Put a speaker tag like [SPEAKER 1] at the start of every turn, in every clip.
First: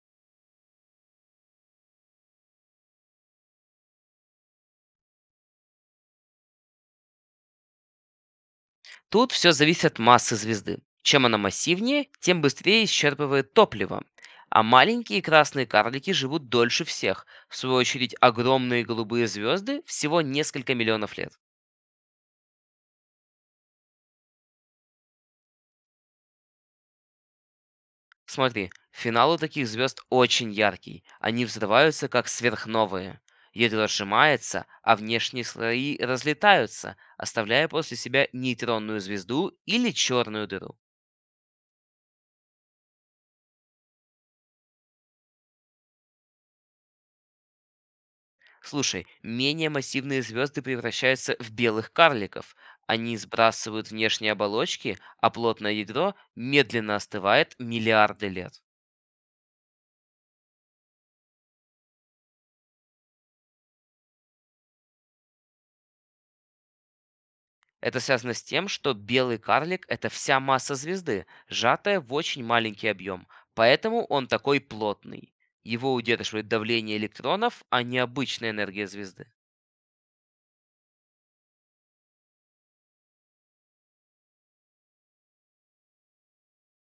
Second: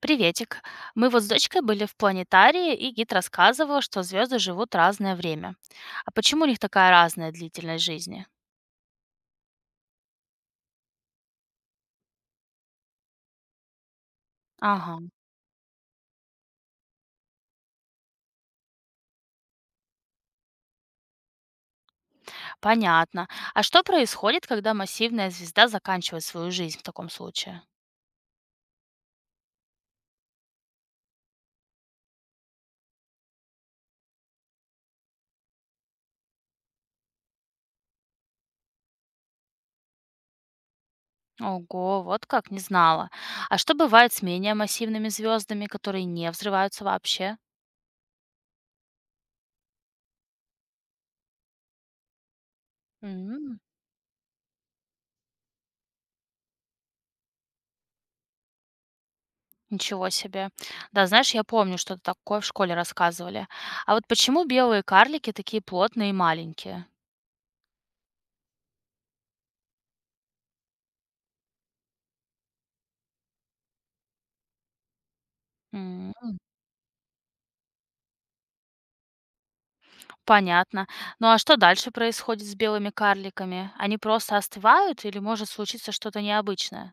[SPEAKER 1] Приветик. Мы вот с дочкой были в планетарии, и гид рассказывал, что звезды живут разное время. А почему у них такая разная длительность жизни?
[SPEAKER 2] Тут все зависит от массы звезды. Чем она массивнее, тем быстрее исчерпывает топливо. А
[SPEAKER 1] Ага,
[SPEAKER 2] маленькие красные карлики живут дольше всех. В свою очередь, огромные голубые звезды всего несколько миллионов лет.
[SPEAKER 1] понятно. А что происходит, когда массивная звезда заканчивает свою жизнь в таком случае?
[SPEAKER 2] Смотри, финал у таких звезд очень яркий. Они взрываются как сверхновые. Ядро сжимается, а внешние слои разлетаются, оставляя после себя нейтронную звезду или черную дыру.
[SPEAKER 1] Ого, вот как, не знала. А что бывает с менее массивными звездами, которые не взрываются вообще?
[SPEAKER 2] Слушай, менее массивные звезды превращаются в белых карликов. Они
[SPEAKER 1] М,
[SPEAKER 2] сбрасывают внешние оболочки, а плотное ядро медленно остывает миллиарды лет.
[SPEAKER 1] ничего себе. Да, знаешь, я помню, что такое в школе рассказывали. А вот почему белые карлики такие плотные и маленькие?
[SPEAKER 2] Это связано с тем, что белый карлик– это вся масса звезды, сжатая в очень маленький объем, поэтому он такой плотный. Его удерживает давление электронов, а не обычная энергия звезды.
[SPEAKER 1] Понятно. Ну а что дальше происходит с белыми карликами? Они просто остывают или может случиться что-то необычное?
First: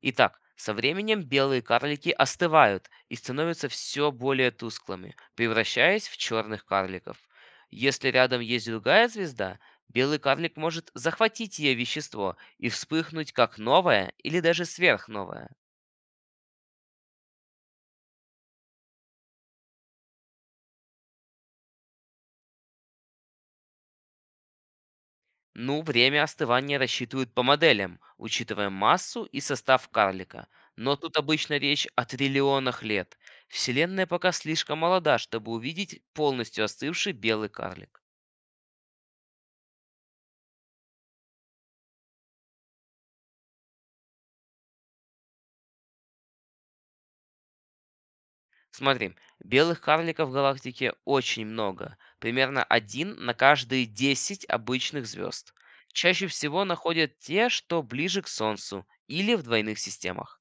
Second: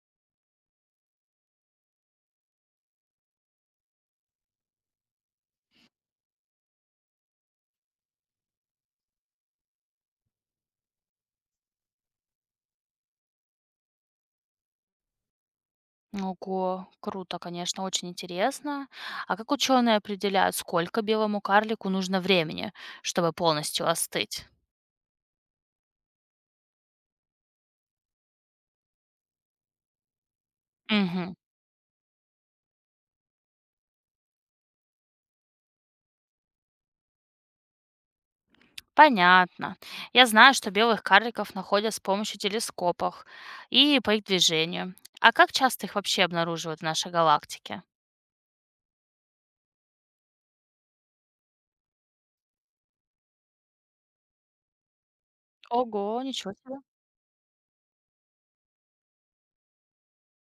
[SPEAKER 2] Итак, со временем белые карлики остывают и становятся все более тусклыми, превращаясь в черных карликов. Если рядом есть другая звезда, белый карлик может захватить ее вещество и вспыхнуть как новое или даже сверхновое.
[SPEAKER 1] Ого, круто, конечно, очень интересно. А как ученые определяют, сколько белому карлику нужно времени, чтобы полностью остыть?
[SPEAKER 2] Ну, время остывания рассчитывают по моделям, учитывая массу и состав карлика. Но тут
[SPEAKER 1] Мгм.
[SPEAKER 2] обычно речь о триллионах лет. Вселенная пока слишком молода, чтобы увидеть полностью остывший белый карлик.
[SPEAKER 1] Понятно. Я знаю, что белых карликов находят с помощью телескопов и по их движению. А как часто их вообще обнаруживают в нашей галактике?
[SPEAKER 2] Смотри, белых карликов в галактике очень много, примерно один на каждые 10 обычных звезд.
[SPEAKER 1] Ого,
[SPEAKER 2] Чаще
[SPEAKER 1] ничего
[SPEAKER 2] всего
[SPEAKER 1] себе.
[SPEAKER 2] находят те, что ближе к Солнцу или в двойных системах.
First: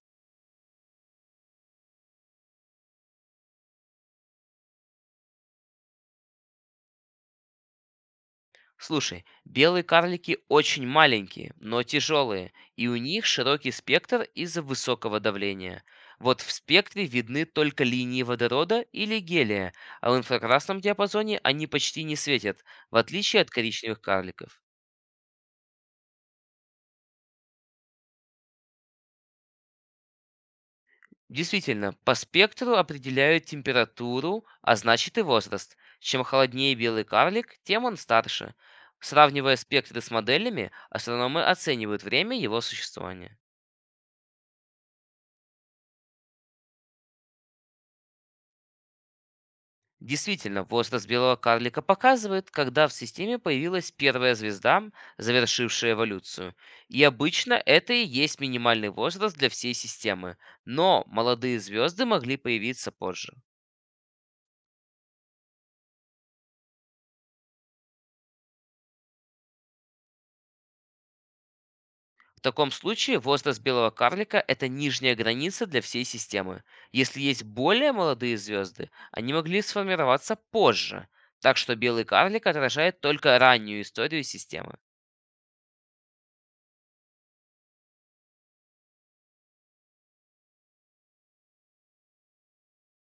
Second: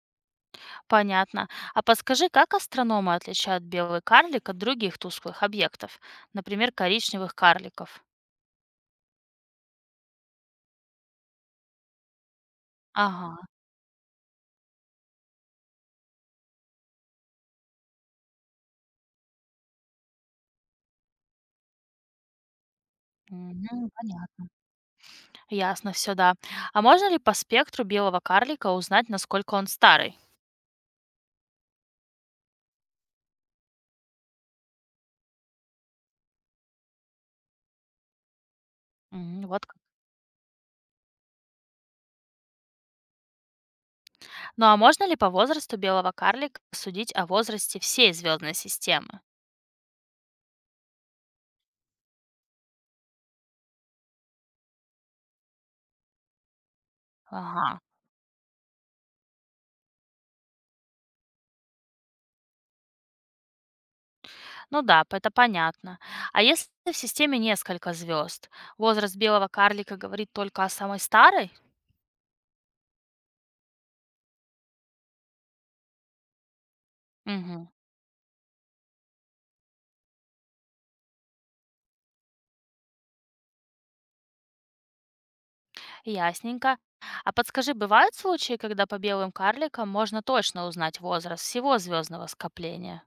[SPEAKER 1] Понятно. А подскажи, как астрономы отличают белый карлик от других тусклых объектов, например, коричневых карликов?
[SPEAKER 2] Слушай, белые карлики очень маленькие, но тяжелые, и у них
[SPEAKER 1] Ага,
[SPEAKER 2] широкий спектр из-за высокого давления. Вот в спектре видны только линии водорода или гелия, а в инфракрасном диапазоне они почти не светят, в отличие от
[SPEAKER 1] мгм,
[SPEAKER 2] коричневых
[SPEAKER 1] понятно.
[SPEAKER 2] карликов.
[SPEAKER 1] Ясно, все, да. А можно ли по спектру белого карлика узнать, насколько он старый?
[SPEAKER 2] Действительно, по спектру определяют температуру, а значит и возраст. Чем холоднее белый карлик, тем он старше.
[SPEAKER 1] М,
[SPEAKER 2] Сравнивая
[SPEAKER 1] вот как.
[SPEAKER 2] спектры с моделями, астрономы оценивают время его существования.
[SPEAKER 1] Ну а можно ли по возрасту белого карлика судить о возрасте всей звездной системы?
[SPEAKER 2] Действительно, возраст белого карлика показывает, когда в системе появилась первая звезда, завершившая эволюцию. И обычно
[SPEAKER 1] Ага,
[SPEAKER 2] это и есть минимальный возраст для всей системы, но молодые звезды могли появиться позже.
[SPEAKER 1] ну да, это понятно. А если в системе несколько звезд, возраст белого карлика говорит только о самой старой?
[SPEAKER 2] В таком случае возраст белого карлика– это нижняя граница для всей системы. Если есть
[SPEAKER 1] Мгм.
[SPEAKER 2] более молодые звезды, они могли сформироваться позже. Так что белый карлик отражает только раннюю историю системы.
[SPEAKER 1] Ясненько. А подскажи, бывают случаи, когда по белым карликам можно точно узнать возраст всего звездного скопления?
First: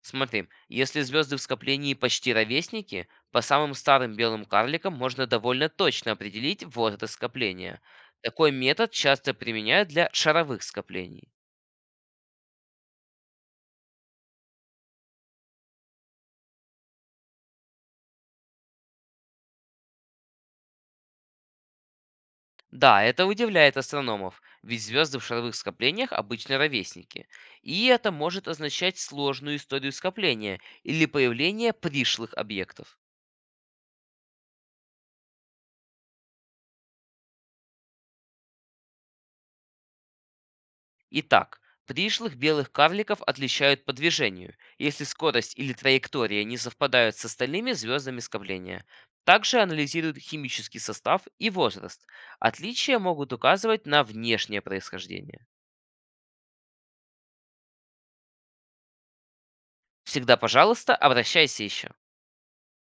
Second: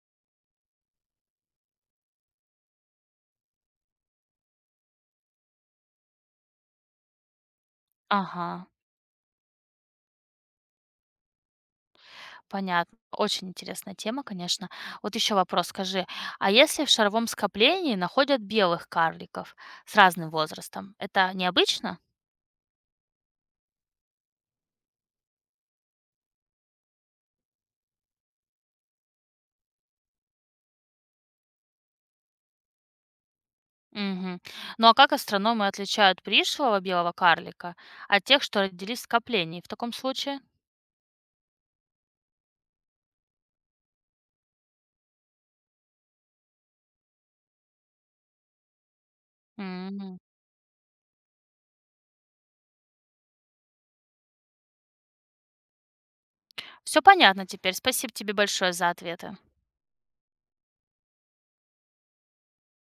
[SPEAKER 2] Смотри, если звезды в скоплении почти ровесники, по самым старым белым карликам можно довольно точно определить возраст скопления.
[SPEAKER 1] Ага,
[SPEAKER 2] Такой метод часто применяют для шаровых скоплений.
[SPEAKER 1] понятно. Очень интересная тема, конечно. Вот еще вопрос скажи, а если в шаровом скоплении находят белых карликов с разным возрастом, это необычно?
[SPEAKER 2] Да, это удивляет астрономов, ведь звезды в шаровых скоплениях обычно ровесники. И это может означать сложную историю скопления или появление пришлых объектов.
[SPEAKER 1] Угу. Ну а как астрономы отличают пришлого белого карлика от тех, что родились в скоплении в таком случае?
[SPEAKER 2] Итак, пришлых белых карликов отличают по движению, если скорость или траектория не совпадают с остальными звездами скопления. Также анализируют химический состав и возраст. Отличия могут указывать на внешнее происхождение.
[SPEAKER 1] Все понятно теперь. Спасибо тебе большое за ответы.
[SPEAKER 2] Всегда, пожалуйста, обращайся еще.